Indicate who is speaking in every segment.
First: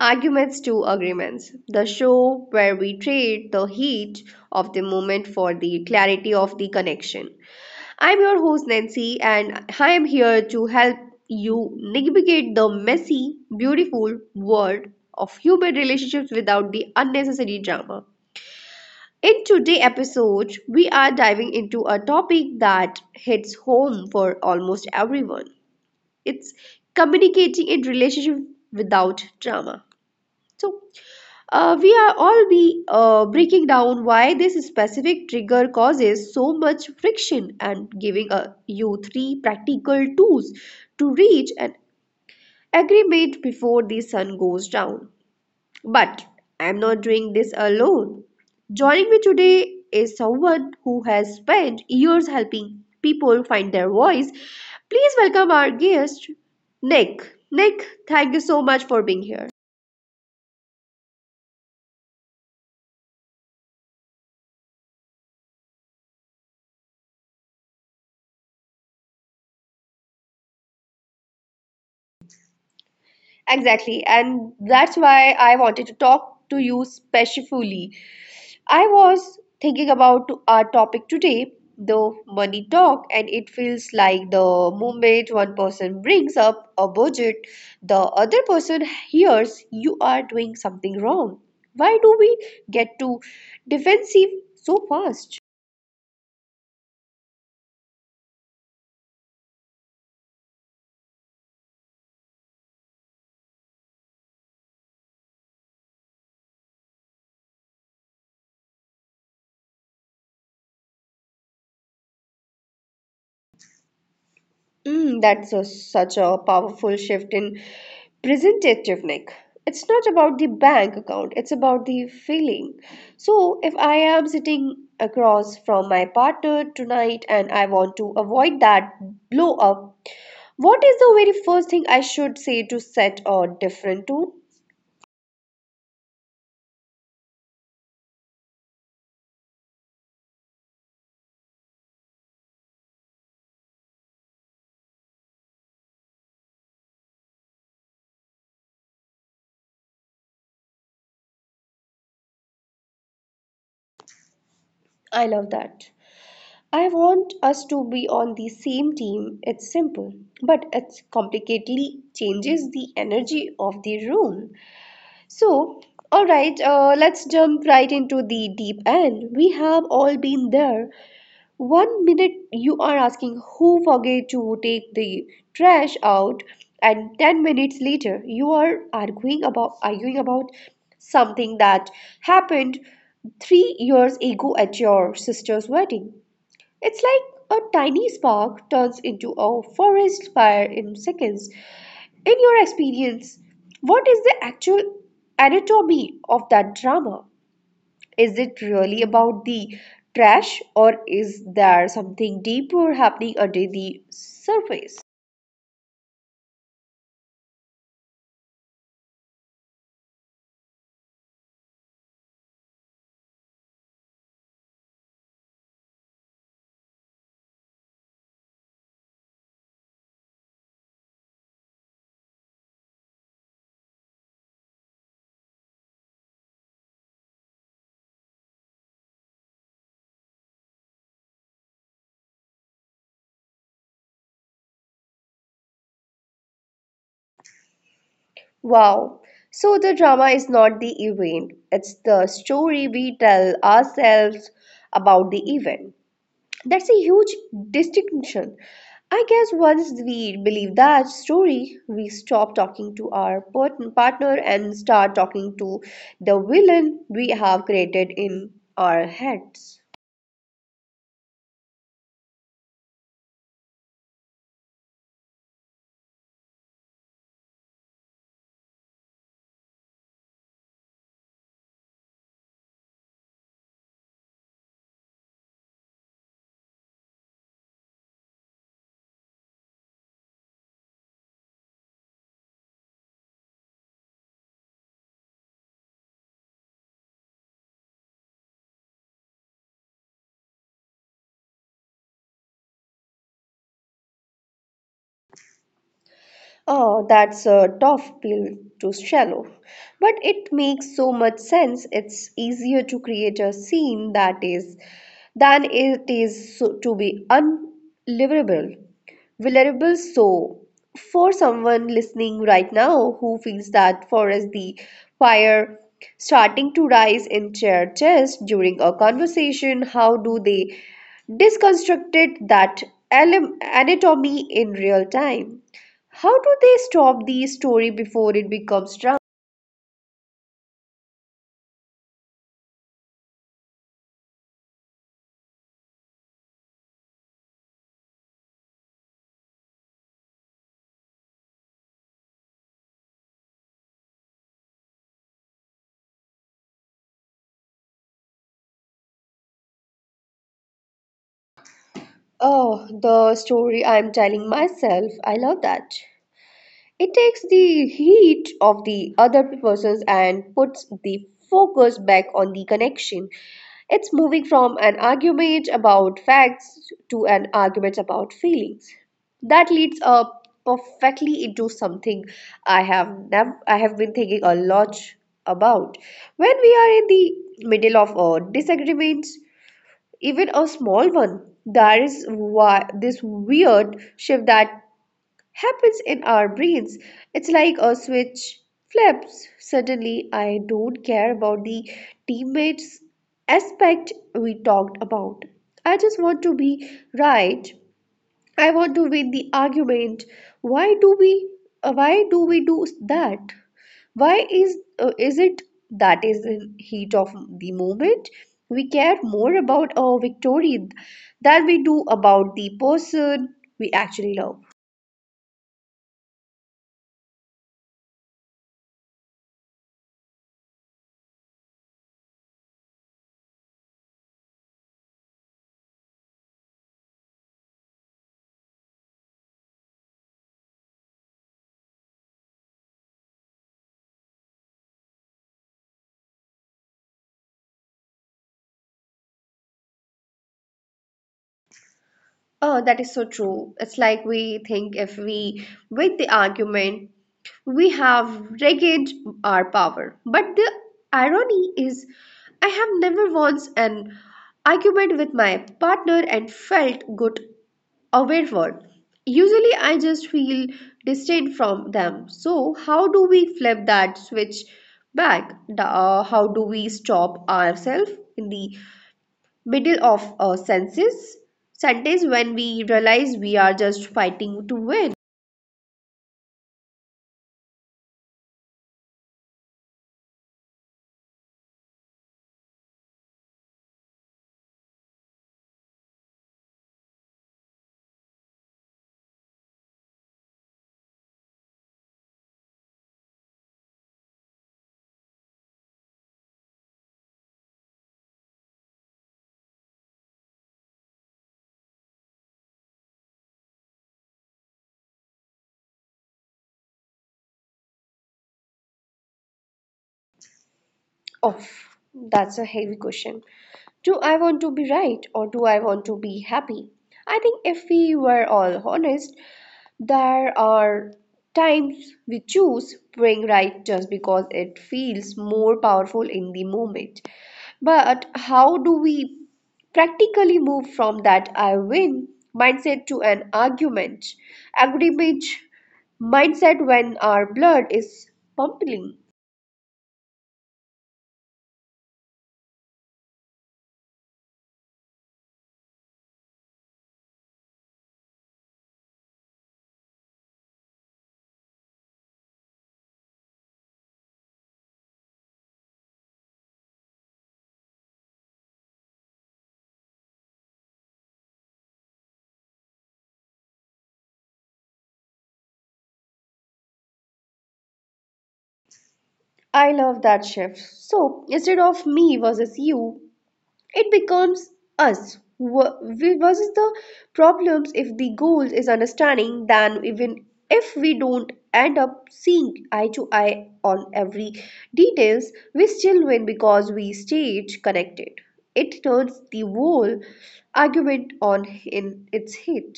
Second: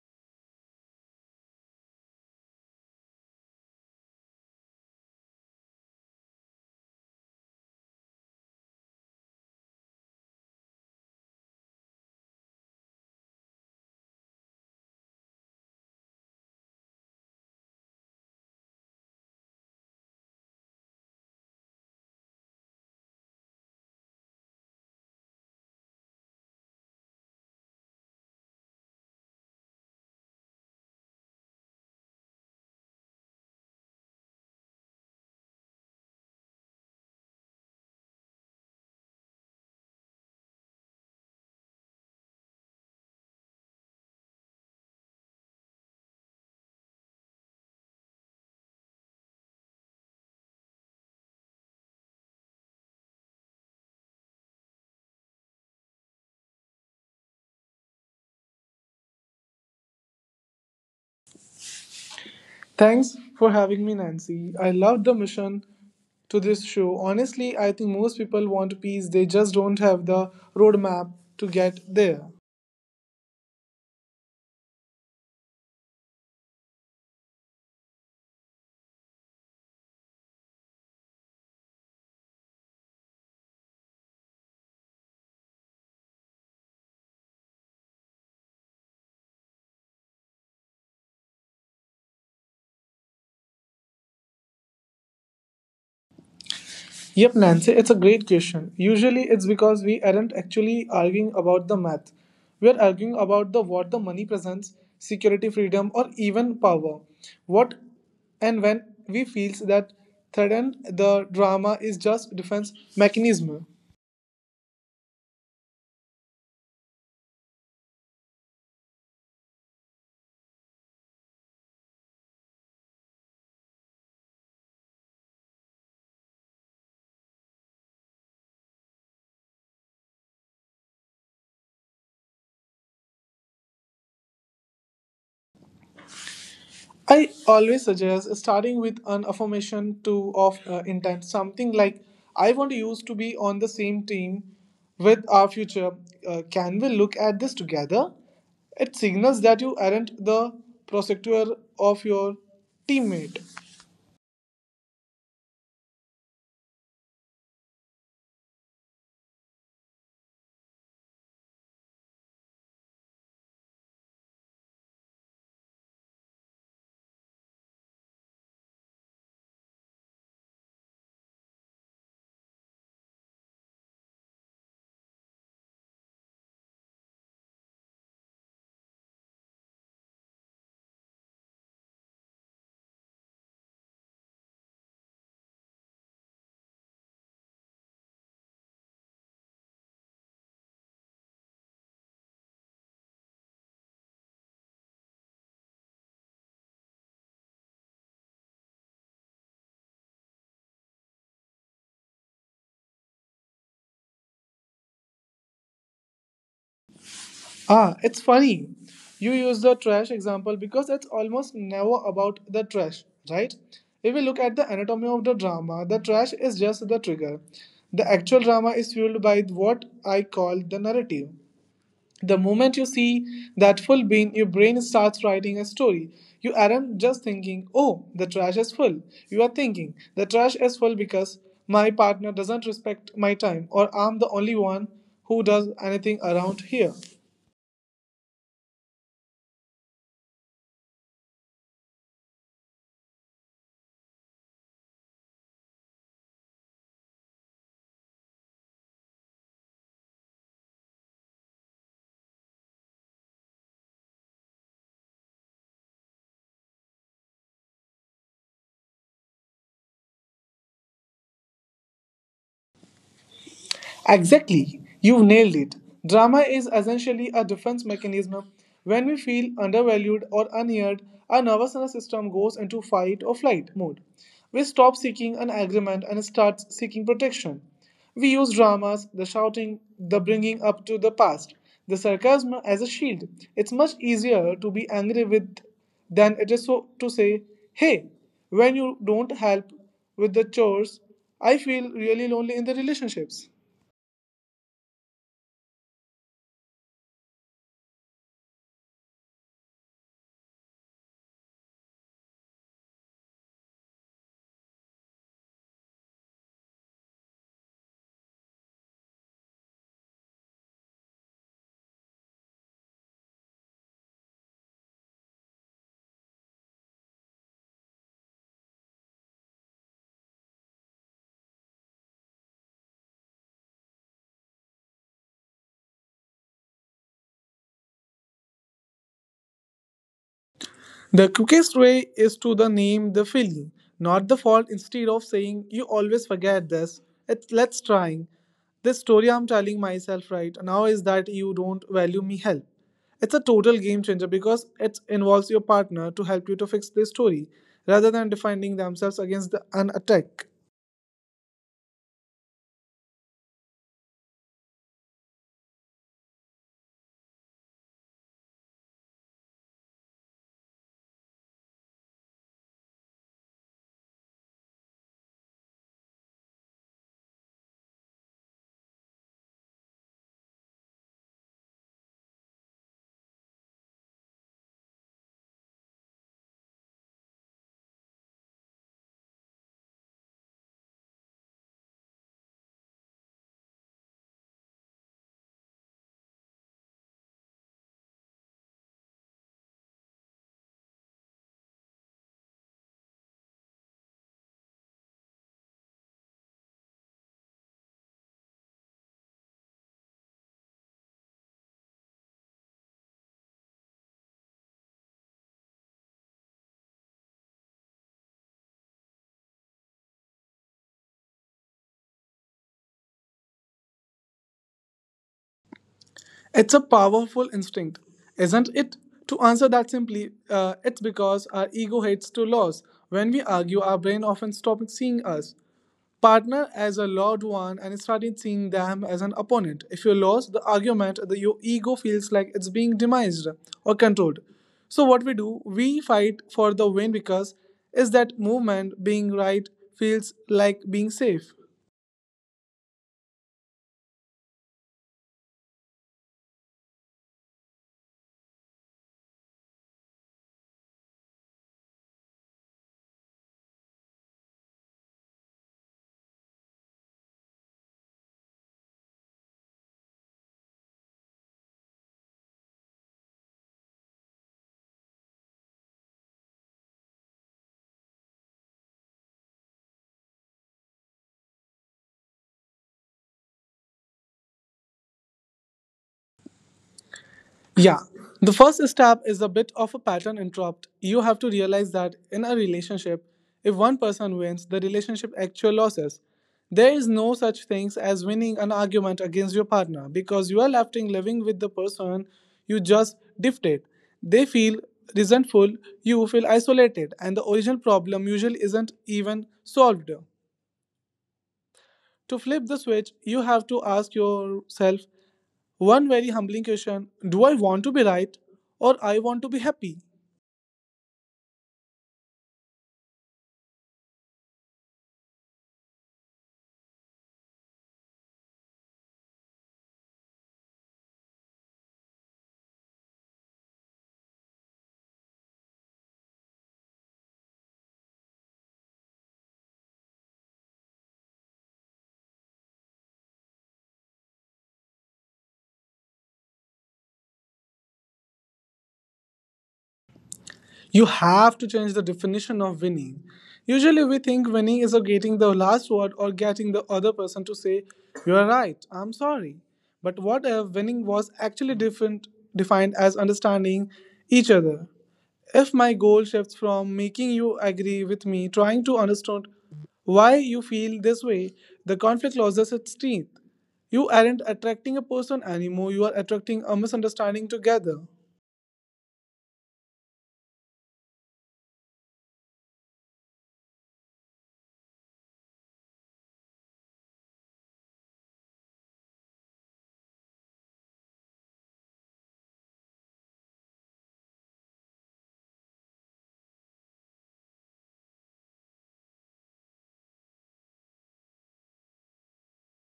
Speaker 1: Arguments to Agreements, the show where we trade the heat of the moment for the clarity of the connection. I'm your host Nancy, and I am here to help you navigate the messy, beautiful world of human relationships without the unnecessary drama. In today's episode, we are diving into a topic that hits home for almost everyone. It's communicating in relationship without drama. So we are all be breaking down why this specific trigger causes so much friction and giving you three practical tools to reach an agreement before the sun goes down. But I'm not doing this alone. Joining me today is someone who has spent years helping people find their voice. Please welcome our guest, Nick. Nick, thank you so much for being here.
Speaker 2: Thanks for having me, Nancy. I love the mission to this show. Honestly, I think most people want peace, they just don't have the roadmap to get there.
Speaker 1: Exactly, and that's why I wanted to talk to you specially. I was thinking about our topic today, the money talk, and it feels like the moment one person brings up a budget, the other person hears you are doing something wrong. Why do we get too defensive so fast?
Speaker 2: Yep, Nancy, it's a great question. Usually, it's because we aren't actually arguing about the math. We're arguing about the what the money presents, security, freedom, or even power. What and when we feels that threatened, the drama is just defense mechanism.
Speaker 1: That's a, such a powerful shift in presentative, Nick. It's not about the bank account, it's about the feeling. So, if I am sitting across from my partner tonight and I want to avoid that blow up, what is the very first thing I should say to set a different tone?
Speaker 2: I always suggest starting with an affirmation to of intent, something like "I want you to be on the same team with our future. Can we look at this together?" It signals that you aren't the prosecutor of your teammate.
Speaker 1: I love that. I want us to be on the same team. It's simple, but it complicatedly changes the energy of the room. So, all right, let's jump right into the deep end. We have all been there. One minute you are asking who forget to take the trash out, and 10 minutes later you are arguing about something that happened 3 years ago at your sister's wedding. It's like a tiny spark turns into a forest fire in seconds. In your experience, what is the actual anatomy of that drama? Is it really about the trash, or is there something deeper happening under the surface?
Speaker 2: Ah, it's funny. You use the trash example because it's almost never about the trash, right? If we look at the anatomy of the drama, the trash is just the trigger. The actual drama is fueled by what I call the narrative. The moment you see that full bin, your brain starts writing a story. You aren't just thinking, oh, the trash is full. You are thinking, the trash is full because my partner doesn't respect my time, or I'm the only one who does anything around here.
Speaker 1: Wow. So the drama is not the event, it's the story we tell ourselves about the event. That's a huge distinction. I guess once we believe that story, we stop talking to our partner and start talking to the villain we have created in our heads.
Speaker 2: Exactly. You've nailed it. Drama is essentially a defense mechanism. When we feel undervalued or unheard, our nervous system goes into fight or flight mode. We stop seeking an agreement and start seeking protection. We use dramas, the shouting, the bringing up to the past, the sarcasm as a shield. It's much easier to be angry with than it is so to say, hey, when you don't help with the chores, I feel really lonely in the relationships.
Speaker 1: Oh, that's a tough pill to swallow. But it makes so much sense. It's easier to create a scene that is than it is so- to be unlivable. Vulnerable. So, for someone listening right now who feels that for us the fire starting to rise in their chest during a conversation, how do they deconstruct it, that anatomy in real time? How do they stop the story before it becomes drama?
Speaker 2: The quickest way is to the name the feeling, not the fault. Instead of saying you always forget this, it, let's trying. This story I'm telling myself right now is that you don't value me help. It's a total game changer because it involves your partner to help you to fix this story rather than defending themselves against an attack.
Speaker 1: Oh, the story I'm telling myself. I love that. It takes the heat of the other process and puts the focus back on the connection. It's moving from an argument about facts to an argument about feelings. That leads up perfectly into something I have been thinking a lot about. When we are in the middle of a disagreement, even a small one, there is why this weird shift that happens in our brains. It's like a switch flips. Suddenly, I don't care about the teammates aspect we talked about. I just want to be right. I want to win the argument. Why do we why do we do that? Why is it that is in heat of the moment? We care more about our victory than we do about the person we actually love.
Speaker 2: It's a powerful instinct, isn't it? To answer that simply, it's because our ego hates to lose. When we argue, our brain often stops seeing us partner as a loved one and started seeing them as an opponent. If you lose the argument, your ego feels like it's being demised or controlled. So what we do, we fight for the win because is that movement being right feels like being safe.
Speaker 1: Oh, that is so true. It's like we think if we win the argument, we have regained our power. But the irony is, I have never once an argument with my partner and felt good afterward. Usually, I just feel distant from them. So, how do we flip that switch back? How do we stop ourselves in the middle of a senses sentence when we realize we are just fighting to win?
Speaker 2: Yeah. The first step is a bit of a pattern interrupt. You have to realize that in a relationship, if one person wins, the relationship actually loses. There is no such things as winning an argument against your partner because you are left in living with the person you just dictate. They feel resentful, you feel isolated, and the original problem usually isn't even solved. To flip the switch, you have to ask yourself one very humbling question. Do I want to be right or I want to be happy?
Speaker 1: Oh, that's a heavy question. Do I want to be right or do I want to be happy? I think if we were all honest, there are times we choose praying right just because it feels more powerful in the moment. But how do we practically move from that I win mindset to an argument, agreement mindset when our blood is pumping?
Speaker 2: You have to change the definition of winning. Usually, we think winning is of getting the last word or getting the other person to say, "You are right, I'm sorry." But what if winning was actually different, defined as understanding each other? If my goal shifts from making you agree with me, trying to understand why you feel this way, the conflict loses its teeth. You aren't attracting a person anymore, you are attracting a misunderstanding together.
Speaker 1: I love that shift. So instead of me versus you, it becomes us. We versus the problems. If the goal is understanding, then even if we don't end up seeing eye to eye on every details, we still win because we stayed connected. It turns the whole argument on in its head.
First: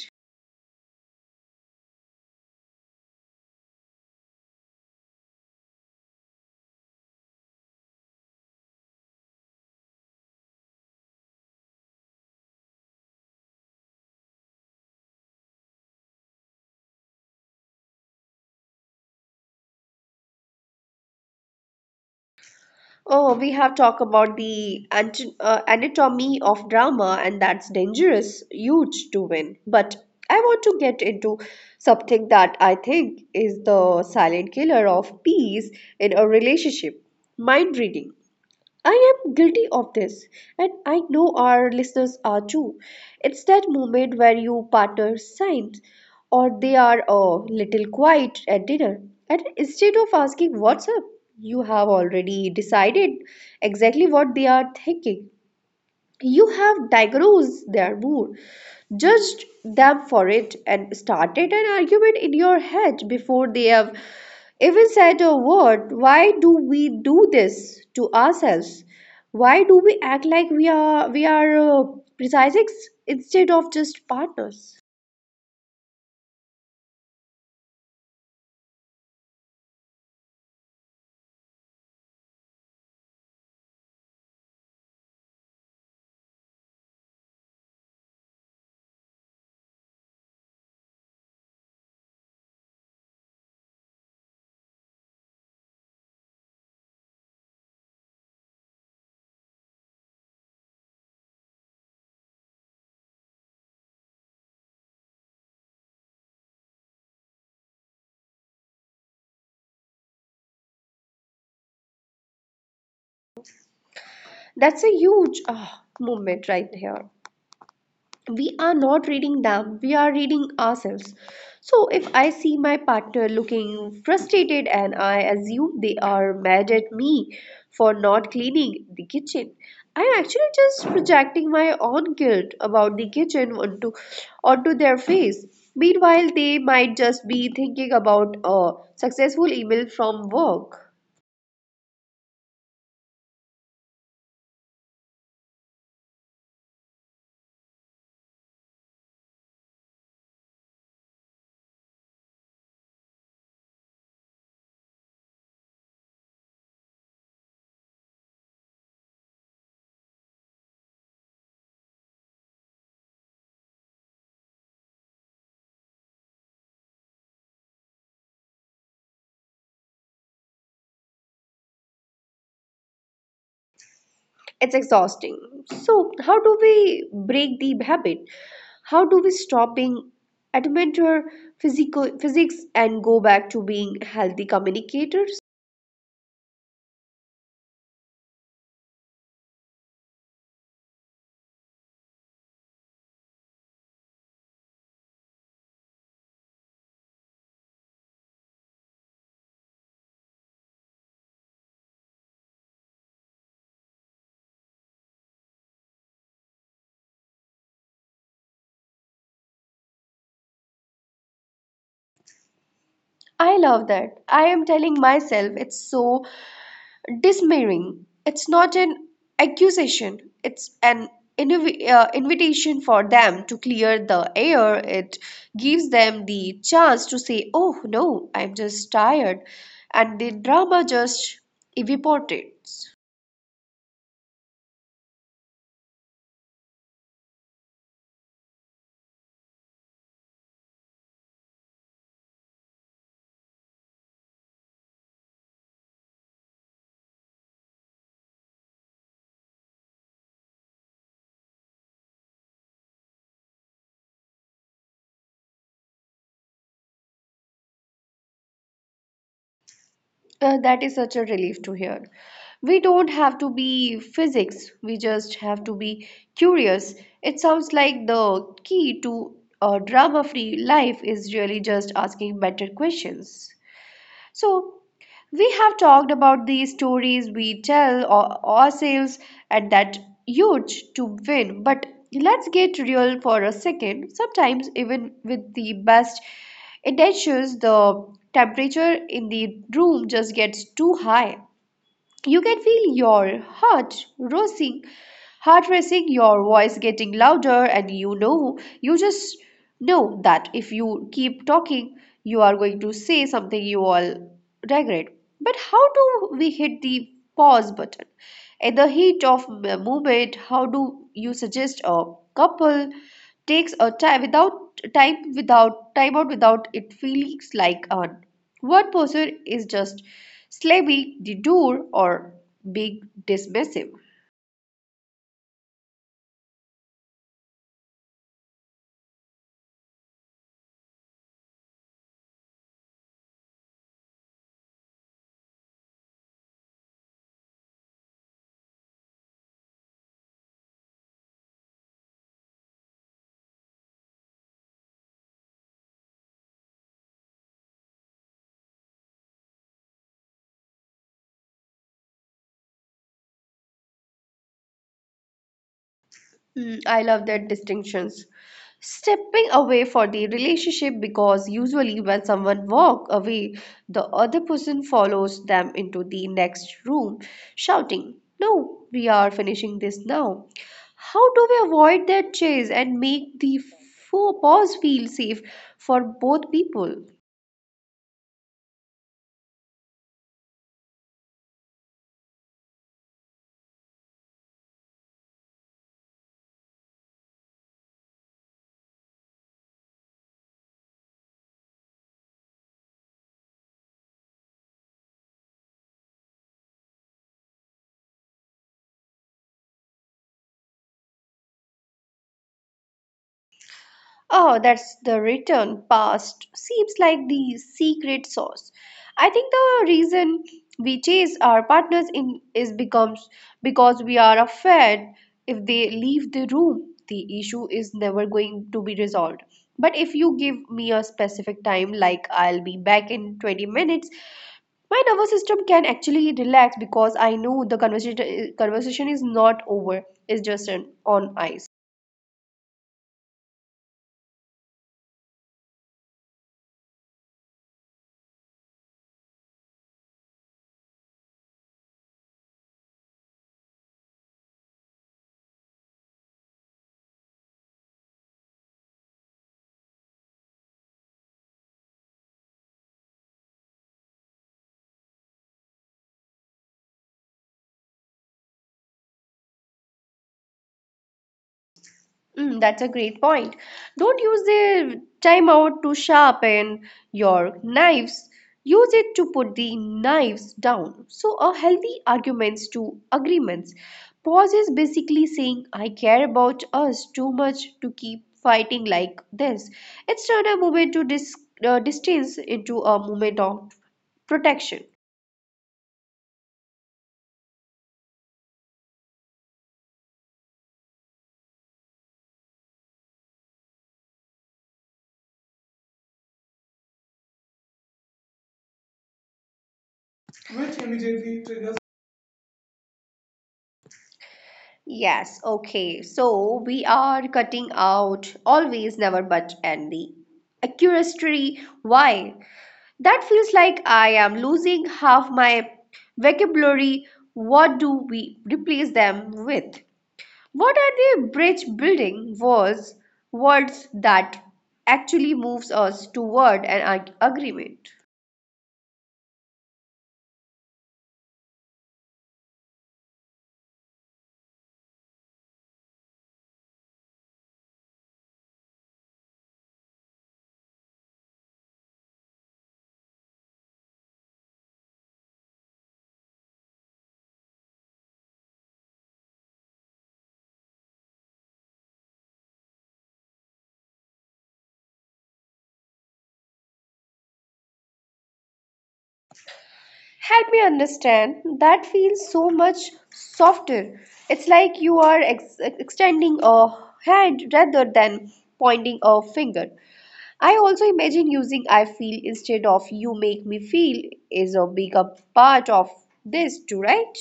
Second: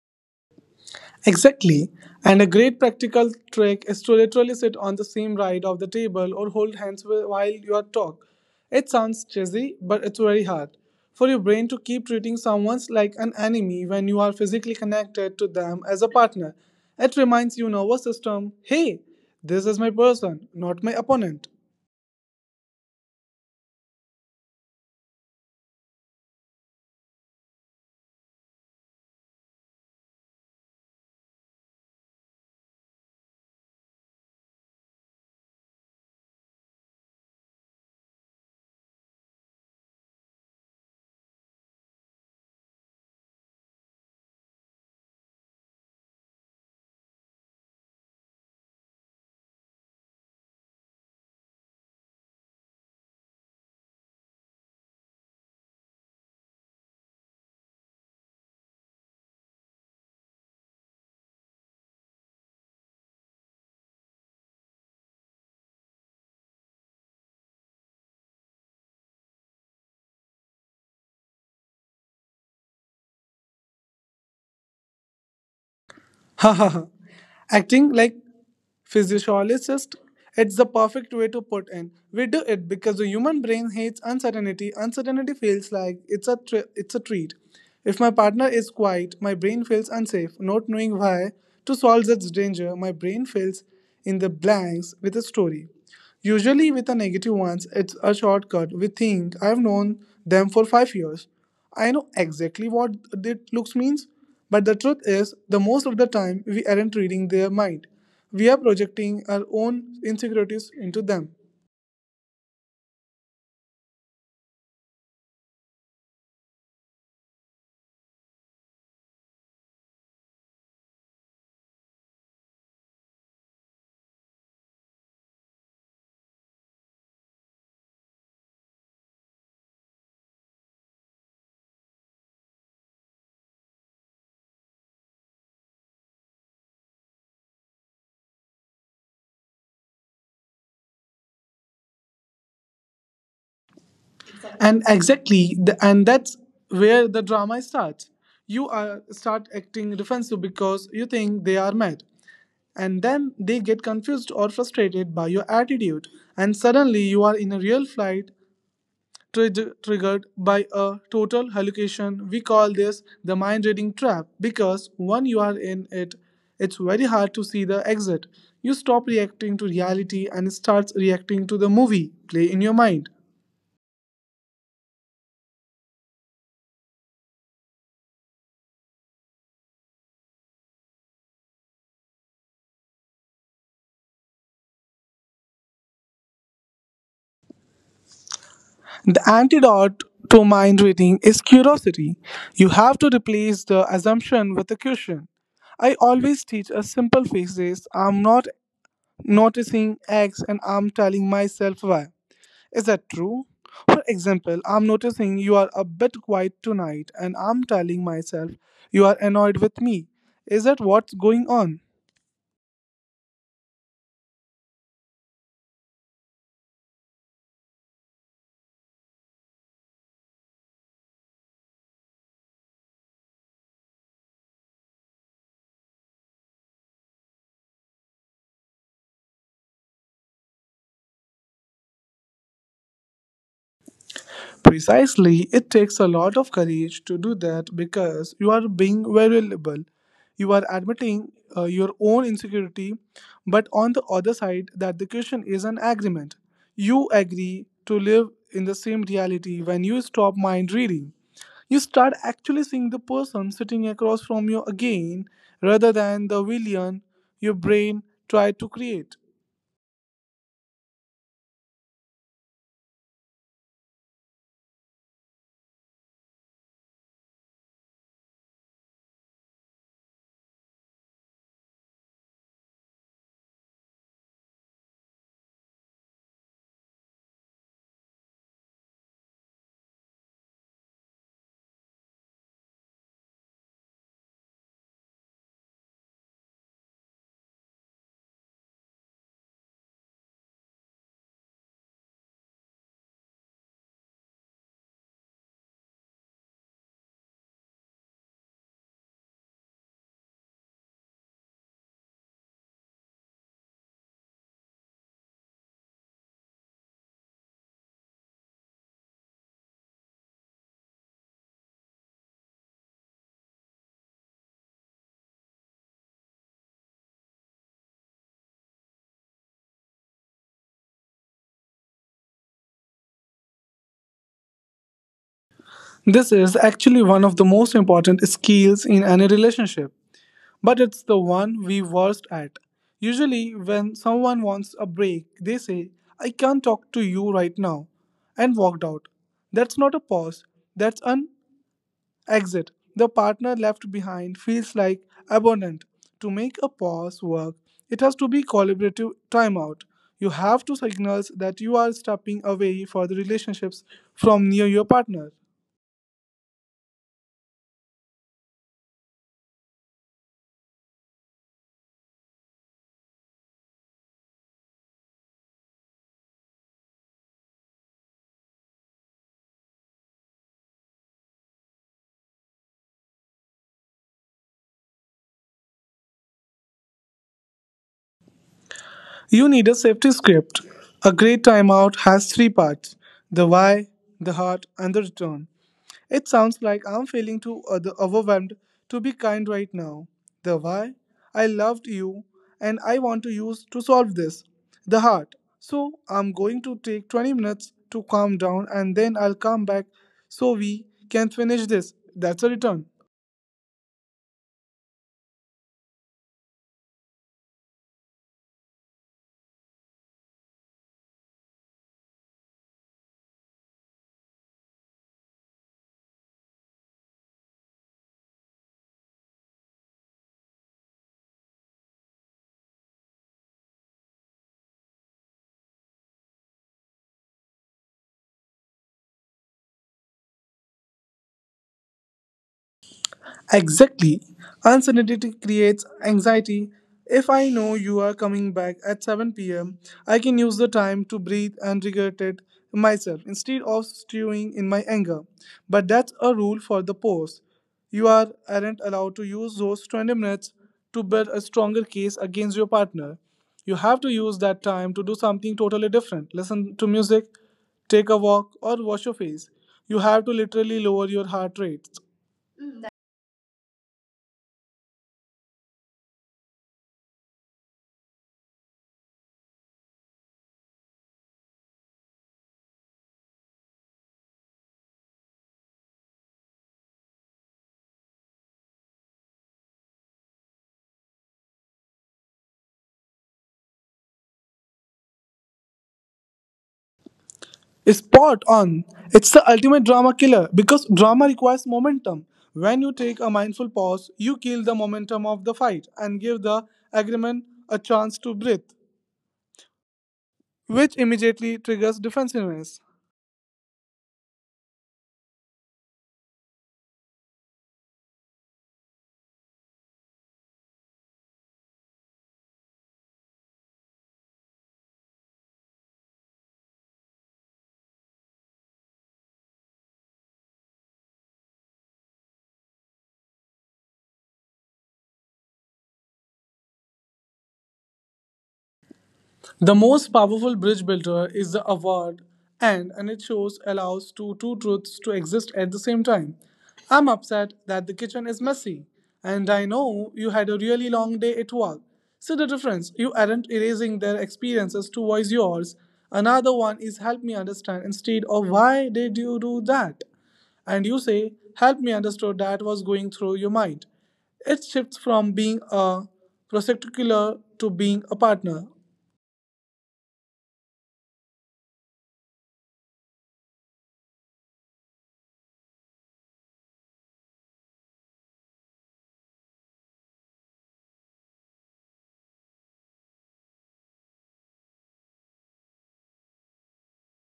Speaker 2: Exactly. And a great practical trick is to literally sit on the same side of the table or hold hands while you are talk. It sounds cheesy, but it's very hard for your brain to keep treating someone like an enemy when you are physically connected to them as a partner. It reminds your nervous system, hey, this is my person, not my opponent.
Speaker 1: Oh, we have talked about the anatomy of drama, and that's dangerous, huge to win. But I want to get into something that I think is the silent killer of peace in a relationship: mind reading. I am guilty of this, and I know our listeners are too. It's that moment where you partner signs, or they are a little quiet at dinner, and instead of asking what's up, you have already decided exactly what they are thinking. You have diagnosed their mood, judged them for it, and started an argument in your head before they have even said a word. Why do we do this to ourselves? Why do we act like we are precise instead of just partners?
Speaker 2: Ha ha ha! Acting like physiologist, it's the perfect way to put in. We do it because the human brain hates uncertainty. Uncertainty feels like it's a treat. If my partner is quiet, my brain feels unsafe, not knowing why. To solve this danger, my brain fills in the blanks with a story. Usually, with the negative ones, it's a shortcut. We think I've known them for 5 years. I know exactly what that looks means. But the truth is, the most of the time, we aren't reading their mind. We are projecting our own insecurities into them.
Speaker 1: That's a huge ah, movement right here. We are not reading them, we are reading ourselves. So if I see my partner looking frustrated and I assume they are mad at me for not cleaning the kitchen, I'm actually just projecting my own guilt about the kitchen onto their face. Meanwhile, they might just be thinking about a successful email from work.
Speaker 2: And exactly, and that's where the drama starts. You are start acting defensive because you think they are mad and then they get confused or frustrated by your attitude and suddenly you are in a real fight triggered by a total hallucination. We call this the mind reading trap because when you are in it, it's very hard to see the exit. You stop reacting to reality and starts reacting to the movie play in your mind.
Speaker 1: It's exhausting. So how do we break the habit? How do we stop being adamant or physical physics and go back to being healthy communicators?
Speaker 2: The antidote to mind reading is curiosity. You have to replace the assumption with a question. I always teach a simple phrase: I'm not noticing X and I'm telling myself Y. Is that true? For example, I'm noticing you are a bit quiet tonight, and I'm telling myself you are annoyed with me. Is that what's going on?
Speaker 1: I love that I am telling myself. It's so dismaying. It's not an accusation, it's an invitation for them to clear the air. It gives them the chance to say, "Oh no, I'm just tired." And the drama just evaporates.
Speaker 2: Precisely, it takes a lot of courage to do that because you are being vulnerable. You are admitting your own insecurity, but on the other side, that the question is an agreement. You agree to live in the same reality when you stop mind reading. You start actually seeing the person sitting across from you again rather than the villain your brain tried to create.
Speaker 1: That is such a relief to hear. We don't have to be physics, we just have to be curious. It sounds like the key to a drama free life is really just asking better questions. So, we have talked about the stories we tell ourselves at that huge to win, but let's get real for a second. Sometimes, even with the best intentions, the temperature in the room just gets too high. You can feel your heart racing, your voice getting louder, and you know, you just know that if you keep talking, you are going to say something you all regret. But how do we hit the pause button? In the heat of the moment, how do you suggest a couple? Takes a type without type without type out without it feels like a word processor is just slabby, detour, or big dismissive.
Speaker 2: This is actually one of the most important skills in any relationship, but it's the one we worst at. Usually, when someone wants a break, they say, "I can't talk to you right now," and walked out. That's not a pause, that's an exit. The partner left behind feels like abandoned. To make a pause work, it has to be collaborative timeout. You have to signals that you are stepping away for the relationships from near your partner.
Speaker 1: I love that distinctions. Stepping away for the relationship, because usually when someone walk away, the other person follows them into the next room, shouting, "No, we are finishing this now." How do we avoid that chase and make the faux pause feel safe for both people?
Speaker 2: You need a safety script. A great timeout has three parts: the why, the heart, and the return. It sounds like I'm feeling too overwhelmed to be kind right now. The why? I loved you and I want to use to solve this. The heart. So I'm going to take 20 minutes to calm down and then I'll come back so we can finish this. That's a return.
Speaker 1: Oh, that's the return past. Seems like the secret sauce. I think the reason we chase our partners in is becomes because we are afraid if they leave the room, the issue is never going to be resolved. But if you give me a specific time, like I'll be back in 20 minutes, my nervous system can actually relax because I know the conversation is not over. It's just an on ice.
Speaker 2: Exactly. Uncertainty creates anxiety. If I know you are coming back at 7 p.m., I can use the time to breathe and regret it myself instead of stewing in my anger. But that's a rule for the post. You are, aren't allowed to use those 20 minutes to build a stronger case against your partner. You have to use that time to do something totally different. Listen to music, take a walk, or wash your face. You have to literally lower your heart rate.
Speaker 1: That's a great point. Don't use the timeout to sharpen your knives. Use it to put the knives down. So, a healthy arguments to agreements. Pause is basically saying, I care about us too much to keep fighting like this. It's turned a moment to distance into a moment of protection.
Speaker 2: Spot on. It's the ultimate drama killer because drama requires momentum. When you take a mindful pause, you kill the momentum of the fight and give the agreement a chance to breathe, which immediately triggers defensiveness.
Speaker 1: Yes, okay. So we are cutting out always, never, but, and the accuracy. Why? That feels like I am losing half my vocabulary. What do we replace them with? What are the bridge building words, words that actually moves us toward an agreement?
Speaker 2: The most powerful bridge builder is the award, and it shows allows two truths to exist at the same time. I'm upset that the kitchen is messy, and I know you had a really long day at work. See the difference? You aren't erasing their experiences to voice yours. Another one is help me understand instead of why did you do that? And you say, help me understand that was going through your mind. It shifts from being a prosecutor to being a partner.
Speaker 1: Help me understand. That feels so much softer. It's like you are extending a hand rather than pointing a finger. I also imagine using I feel instead of you make me feel is a bigger part of this too, right?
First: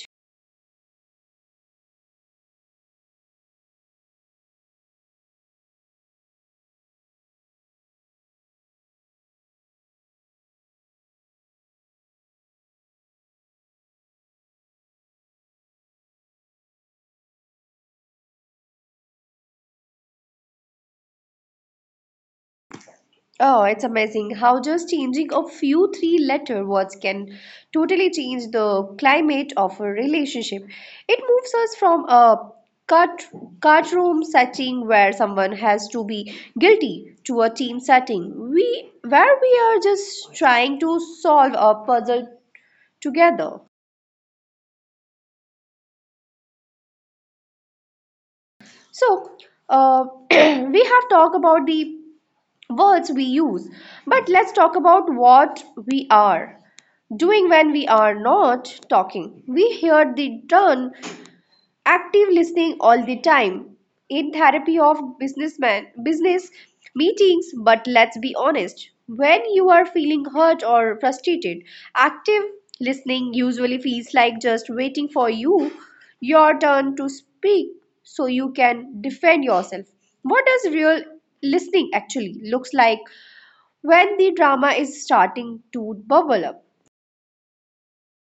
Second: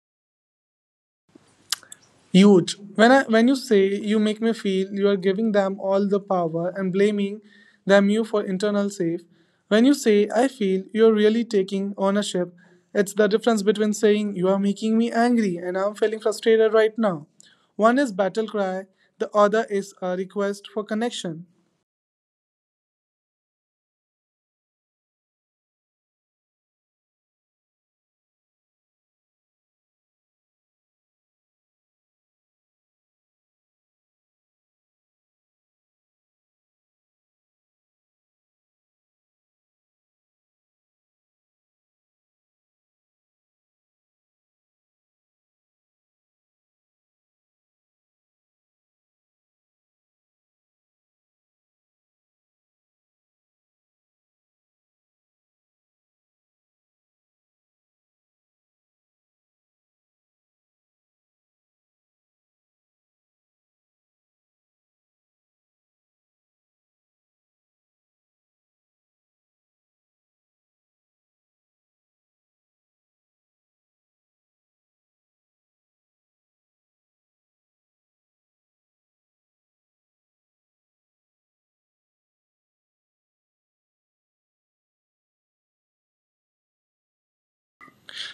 Speaker 2: Huge. When you say you make me feel you are giving them all the power and blaming them you for internal safe. When you say I feel you're really taking ownership, it's the difference between saying you are making me angry and I'm feeling frustrated right now. One is battle cry, the other is a request for connection.
Speaker 1: Oh, it's amazing how just changing a few three letter words can totally change the climate of a relationship. It moves us from a cut courtroom setting where someone has to be guilty to a team setting we where we are just trying to solve a puzzle together. So, uh, we have talked about the words we use. But let's talk about what we are doing when we are not talking. We hear the term active listening all the time in therapy of business meetings. But let's be honest, when you are feeling hurt or frustrated, active listening usually feels like just waiting for your turn to speak so you can defend yourself. What does real listening actually looks like when the drama is starting to bubble up.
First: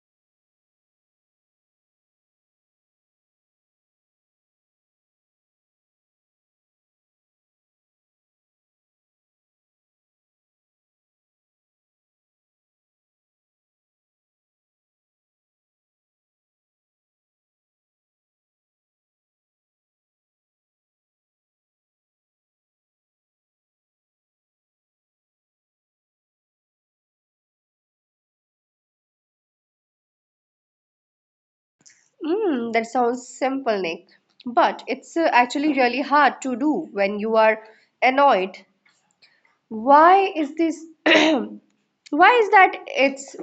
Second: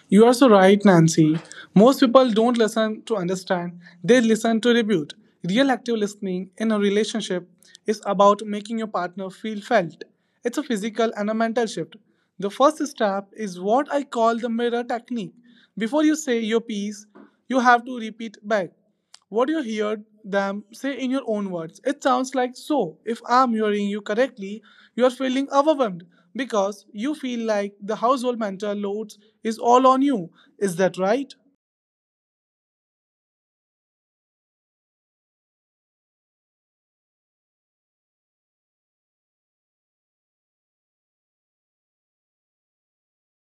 Speaker 2: You are so right, Nancy. Most people don't listen to understand, they listen to rebut. Real active listening in a relationship is about making your partner feel felt. It's a physical and a mental shift. The first step is what I call the mirror technique. Before you say your piece, you have to repeat back. What you heard them say in your own words. It sounds like so. If I'm hearing you correctly, you are feeling overwhelmed because you feel like the household mental load is all on you. Is that right?
Speaker 1: Mm, that sounds simple, Nick, but it's actually really hard to do when you are annoyed. Why is this? why is that? It's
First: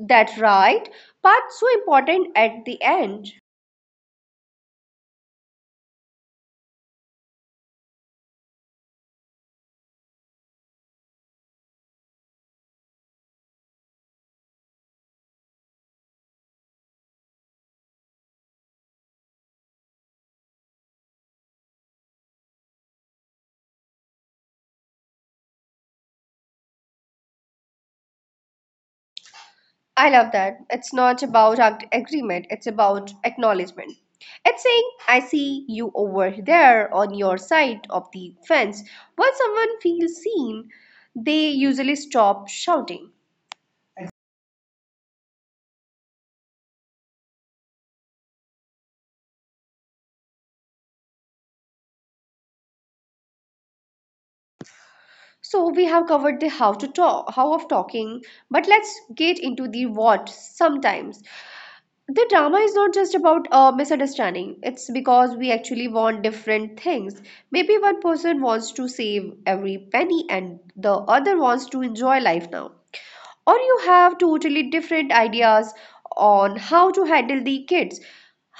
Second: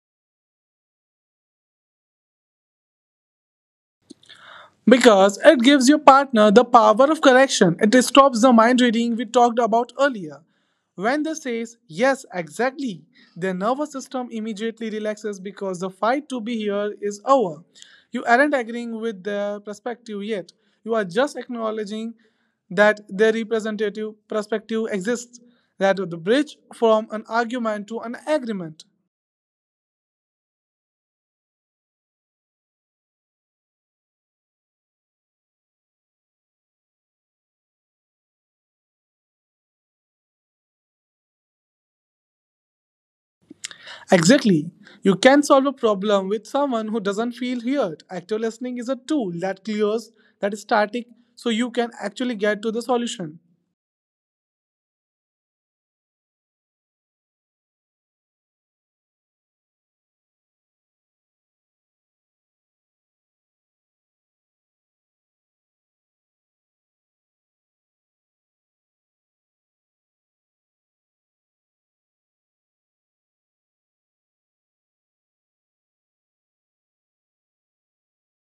Speaker 1: that right part so important at the end.
Speaker 2: Because it gives your partner the power of correction. It stops the mind reading we talked about earlier. When they says yes, exactly, their nervous system immediately relaxes because the fight to be here is over. You aren't agreeing with their perspective yet. You are just acknowledging that their representative perspective exists, that the bridge from an argument to an agreement.
Speaker 1: I love that. It's not about agreement, it's about acknowledgement. It's saying, I see you over there on your side of the fence. Once someone feels seen, they usually stop shouting.
Speaker 2: Exactly. You can solve a problem with someone who doesn't feel heard. Active listening is a tool that clears that is static so you can actually get to the solution.
Speaker 1: So we have covered the how of talking, but let's get into the what sometimes. The drama is not just about misunderstanding, it's because we actually want different things. Maybe one person wants to save every penny and the other wants to enjoy life now, or you have totally different ideas on how to handle the kids.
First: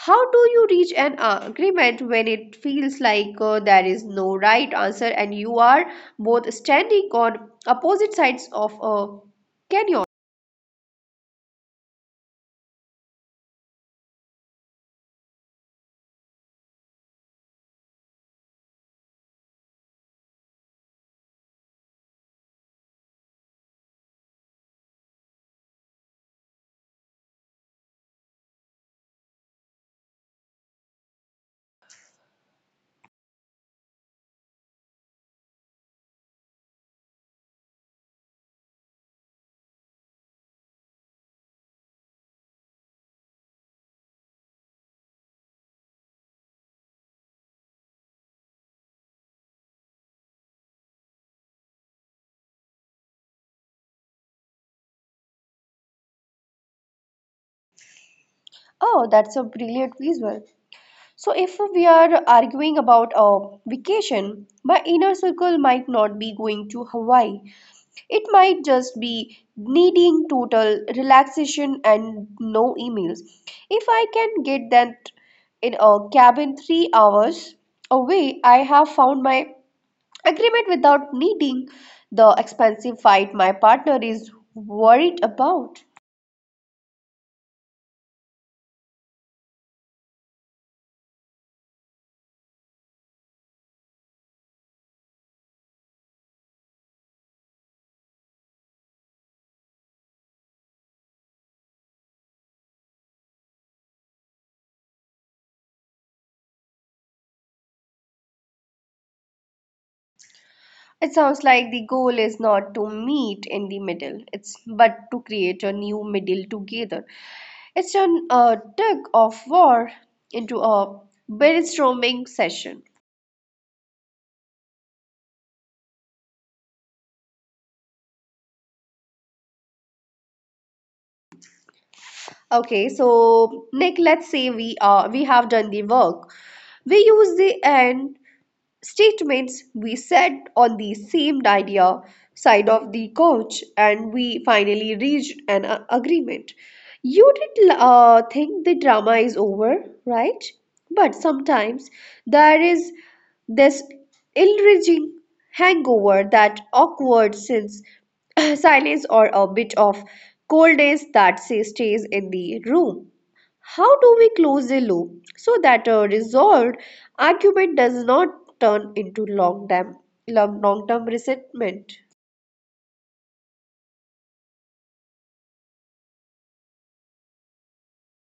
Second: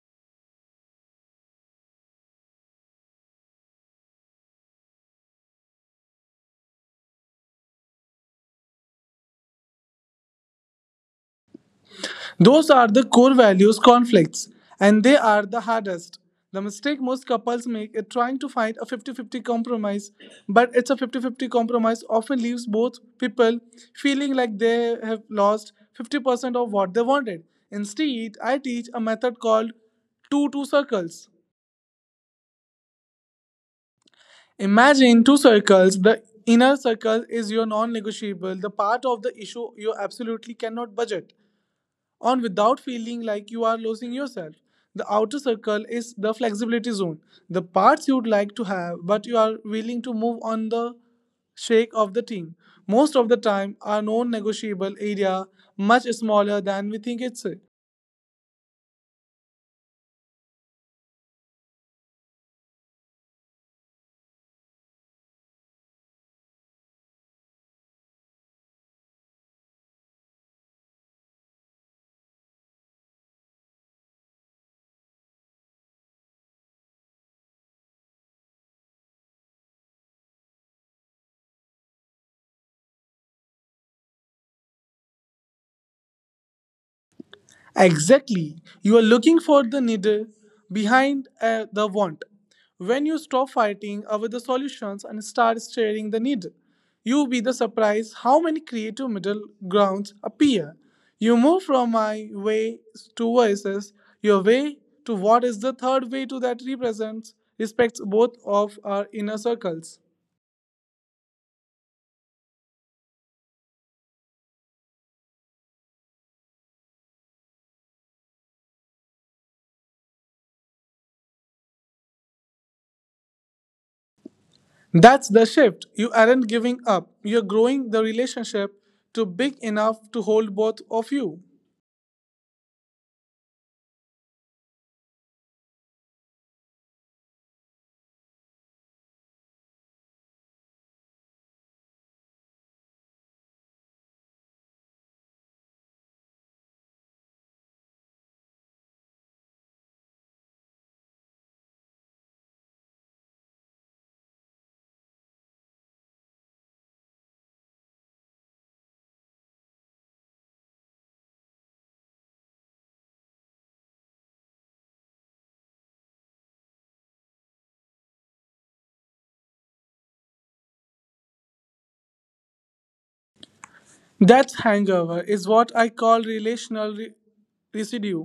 Speaker 1: How do you reach an agreement when it feels like there is no right answer and you are both standing on opposite sides of a canyon?
Speaker 2: Those are the core values conflicts and they are the hardest. The mistake most couples make is trying to find a 50-50 compromise, but it's a 50-50 compromise often leaves both people feeling like they have lost 50% of what they wanted. Instead, I teach a method called two circles. Imagine two circles. The inner circle is your non negotiable, the part of the issue you absolutely cannot budget on without feeling like you are losing yourself. The outer circle is the flexibility zone, the parts you'd like to have but you are willing to move on the shake of the team. Most of the time, our non negotiable area much smaller than we think it's.
Speaker 1: Oh, that's a brilliant visual. So, if we are arguing about a vacation, my inner circle might not be going to Hawaii. It might just be needing total relaxation and no emails. If I can get that in a cabin 3 hours away, I have found my agreement without needing the expensive fight my partner is worried about.
Speaker 2: Exactly. You are looking for the needle behind the want. When you stop fighting over the solutions and start staring the needle, you'll be the surprise how many creative middle grounds appear. You move from my way to versus your way to what is the third way to that represents respects both of our inner circles.
Speaker 1: It sounds like the goal is not to meet in the middle, it's but to create a new middle together. It's an tug of war into a brainstorming session.
Speaker 2: That's the shift. You aren't giving up. You're growing the relationship to big enough to hold both of you.
Speaker 1: Okay, so Nick, let's say we have done the work. We use the end statements, we sat on the same idea side of the couch and we finally reached an agreement. You did think the drama is over, right? But sometimes there is this ill enraging hangover, that awkward since silence or a bit of coldness that say stays in the room. How do we close the loop so that a resolved argument does not turn into long term resentment?
Speaker 2: That hangover is what I call residue.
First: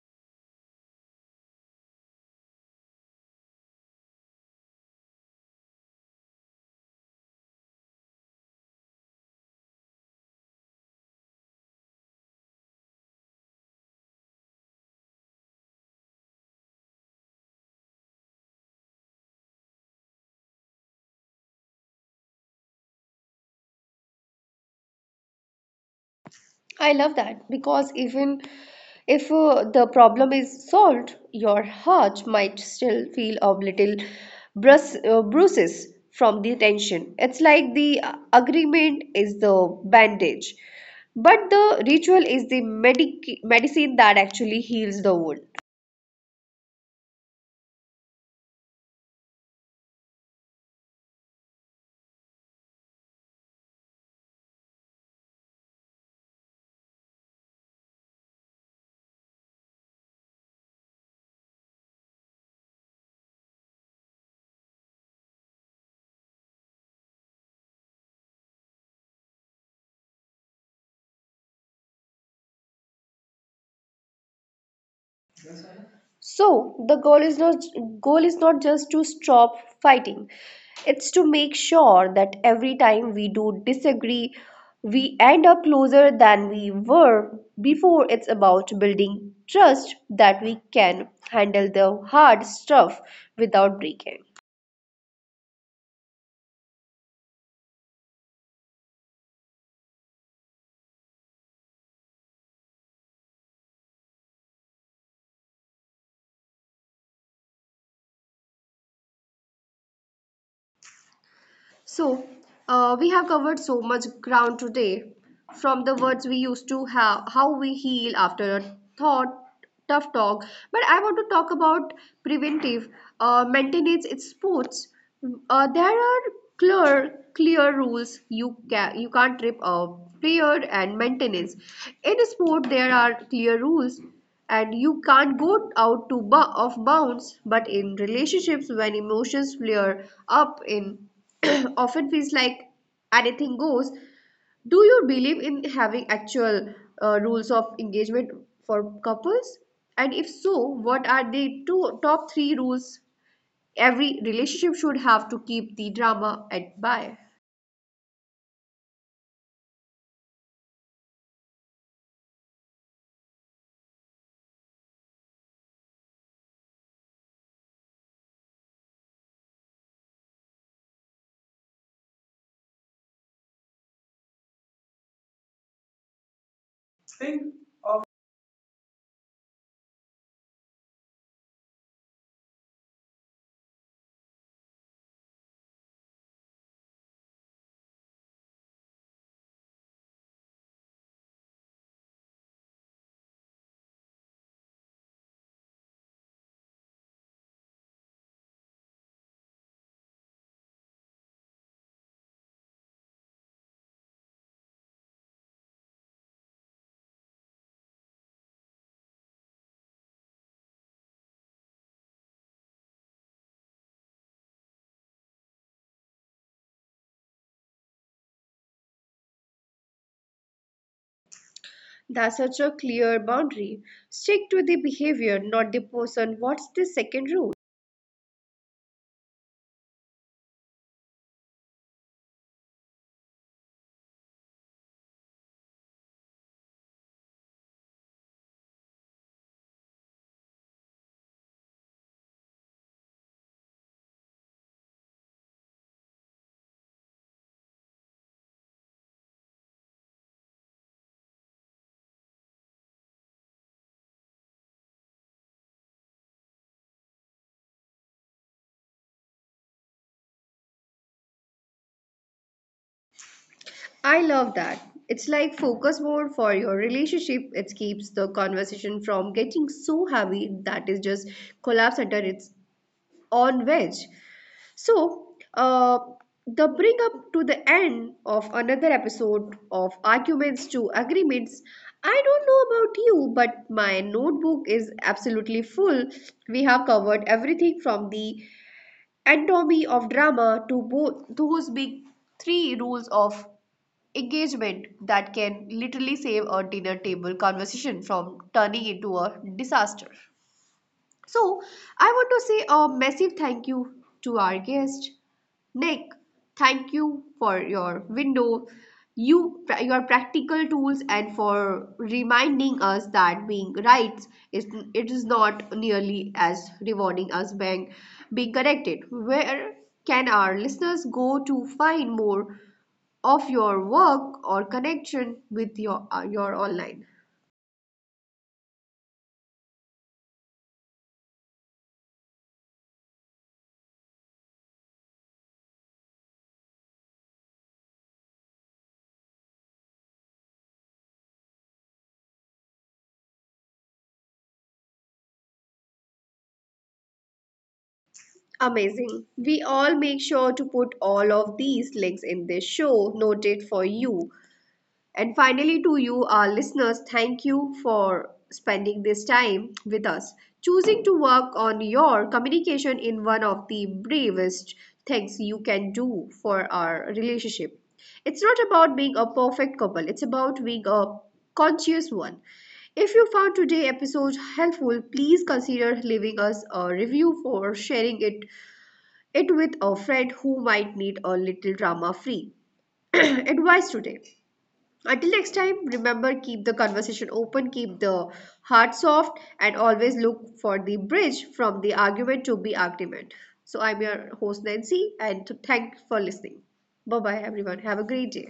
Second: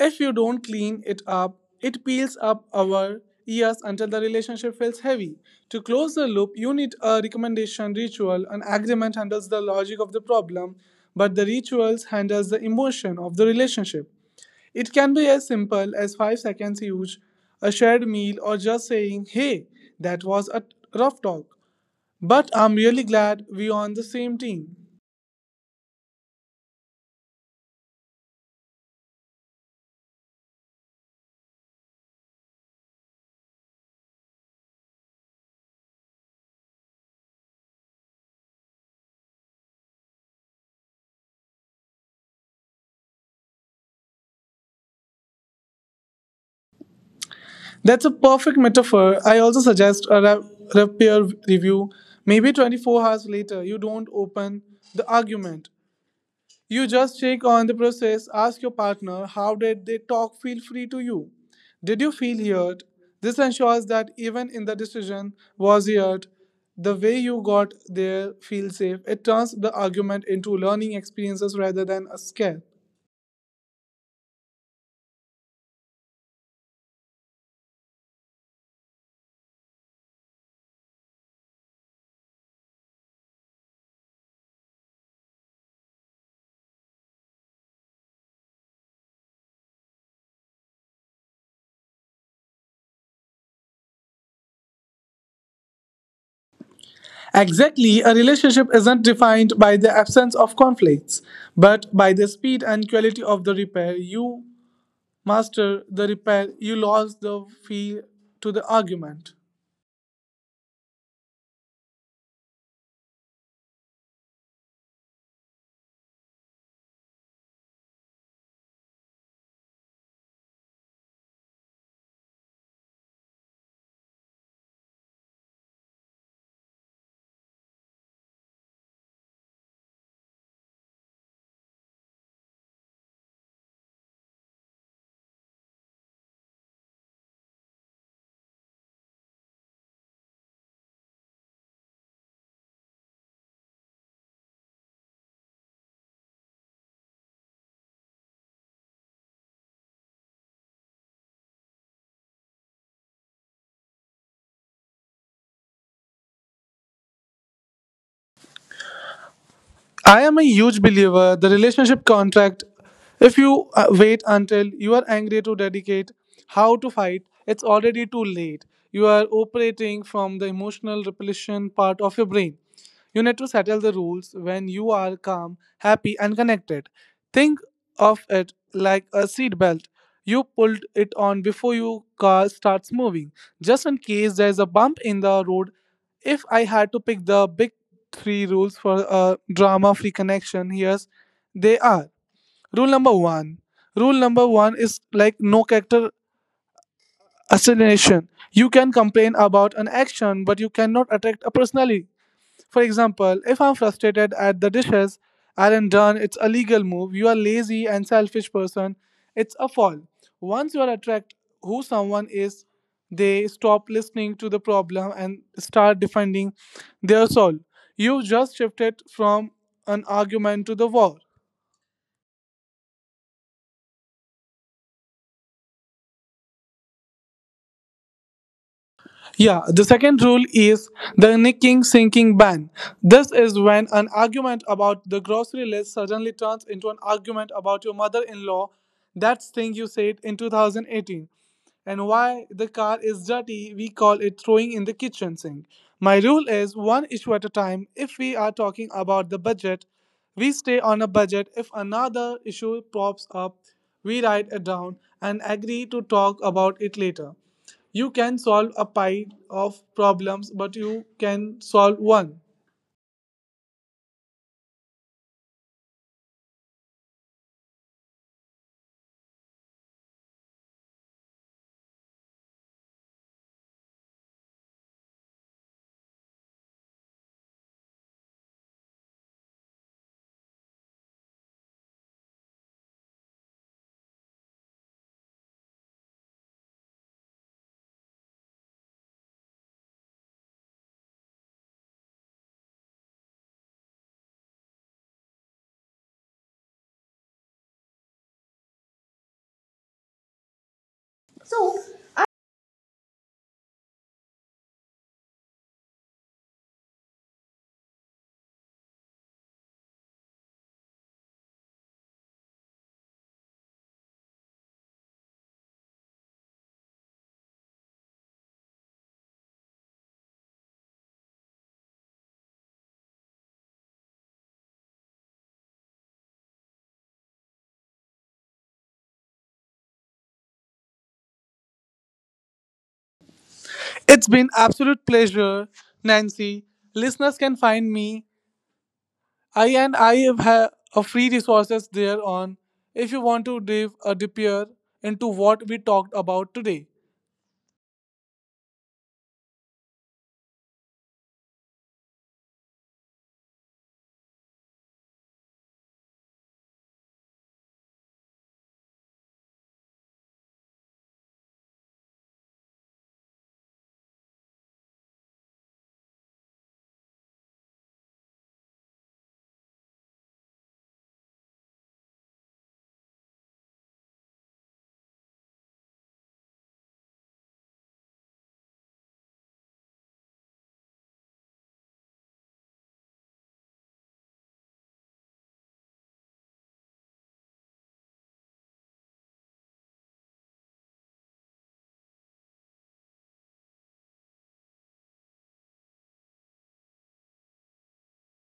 Speaker 2: If you don't clean it up, it peels up our ears until the relationship feels heavy. To close the loop, you need a recommendation ritual. An agreement handles the logic of the problem, but the rituals handles the emotion of the relationship. It can be as simple as 5 seconds each, a shared meal, or just saying, hey, that was a rough talk. But I'm really glad we're on the same team.
Speaker 1: I love that because even if the problem is solved, your heart might still feel a little bruises from the tension. It's like the agreement is the bandage, but the ritual is the medicine that actually heals the wound.
Speaker 2: That's a perfect metaphor. I also suggest a peer review. Maybe 24 hours later, you don't open the argument. You just check on the process, ask your partner, how did they talk feel free to you? Did you feel heard? This ensures that even in the decision was heard, the way you got there feel safe. It turns the argument into learning experiences rather than a scare.
Speaker 1: So the goal is not just to stop fighting. It's to make sure that every time we do disagree, we end up closer than we were before. It's about building trust that we can handle the hard stuff without breaking.
Speaker 2: Exactly, a relationship isn't defined by the absence of conflicts, but by the speed and quality of the repair. You master the repair, you lost the feel to the argument.
Speaker 1: So, we have covered so much ground today, from the words we used to have, how we heal after a tough talk. But I want to talk about preventive maintenance in sports. There are clear rules. You can't trip a player and maintenance. In a sport, there are clear rules and you can't go out to off bounds. But in relationships, when emotions flare up in often feels like anything goes. Do you believe in having actual rules of engagement for couples? And if so, what are the two top three rules every relationship should have to keep the drama at bay?
Speaker 2: I am a huge believer the relationship contract, if you wait until you are angry to dedicate how to fight, it's already too late. You are operating from the emotional repletion part of your brain. You need to settle the rules when you are calm, happy, and connected.
Speaker 1: Think.
Speaker 2: Think of it like a seat belt. You pulled it on before your car starts moving, just in case there is a bump in the road. If I had to pick the big three rules for a drama free connection, here's they are. Rule number one. Rule number one is like no character assassination. You can complain about an action, but you cannot attack a personality. For example, if I'm frustrated at the dishes aren't done, it's a legal move. You are lazy and selfish person. It's a fall. Once you are attract who someone is, they stop listening to the problem and start defending their soul. You just shifted from an argument to the war.
Speaker 1: That's such a clear boundary. Stick to the behavior, not the person. What's the second rule?
Speaker 2: Yeah, the second rule is the nicking sinking ban. This is when an argument about the grocery list suddenly turns into an argument about your mother in law, that thing you said in 2018, and why the car is dirty. We call it throwing in the kitchen sink. My rule is one issue at a time. If we are talking about the budget, we stay on a budget. If another issue pops up, we write it down and agree to talk about it later. You can solve a pile of problems, but you can solve one.
Speaker 1: I love that. It's like focus mode for your relationship. It keeps the conversation from getting so heavy that it just collapse under its own wedge. So, uh, the bring up to the end of another episode of arguments to agreements. I don't know about you, but my notebook is absolutely full. We have covered everything from the anatomy of drama to both those big three rules of engagement that can literally save a dinner table conversation from turning into a disaster. So,
Speaker 2: So
Speaker 1: I want to say a massive thank you to our guest, Nick. Thank you for your window, your practical tools, and for reminding us that being right is it is not nearly as rewarding as being connected. Where can our listeners go to find more of your work or connection with your online.
Speaker 2: it's been absolute pleasure, Nancy. Listeners can find me. I have a free resources there on if you want to dive a deeper into what we talked about today.
Speaker 1: Amazing, we all make sure to put all of these links in this show noted for you. And finally, to you, our listeners, thank you for spending this time with us. Choosing to work on your communication in one of the bravest things you can do for our relationship. It's not about being a perfect couple, it's about being a conscious one. If you found today's episode helpful, please consider leaving us a review for sharing it with a friend who might need a little drama free advice today. Until next time, remember, keep the conversation open, keep the heart soft, and always look for the bridge from the argument to be argument. So, I'm your host Nancy, and thank for listening. Bye bye, everyone. Have a great day.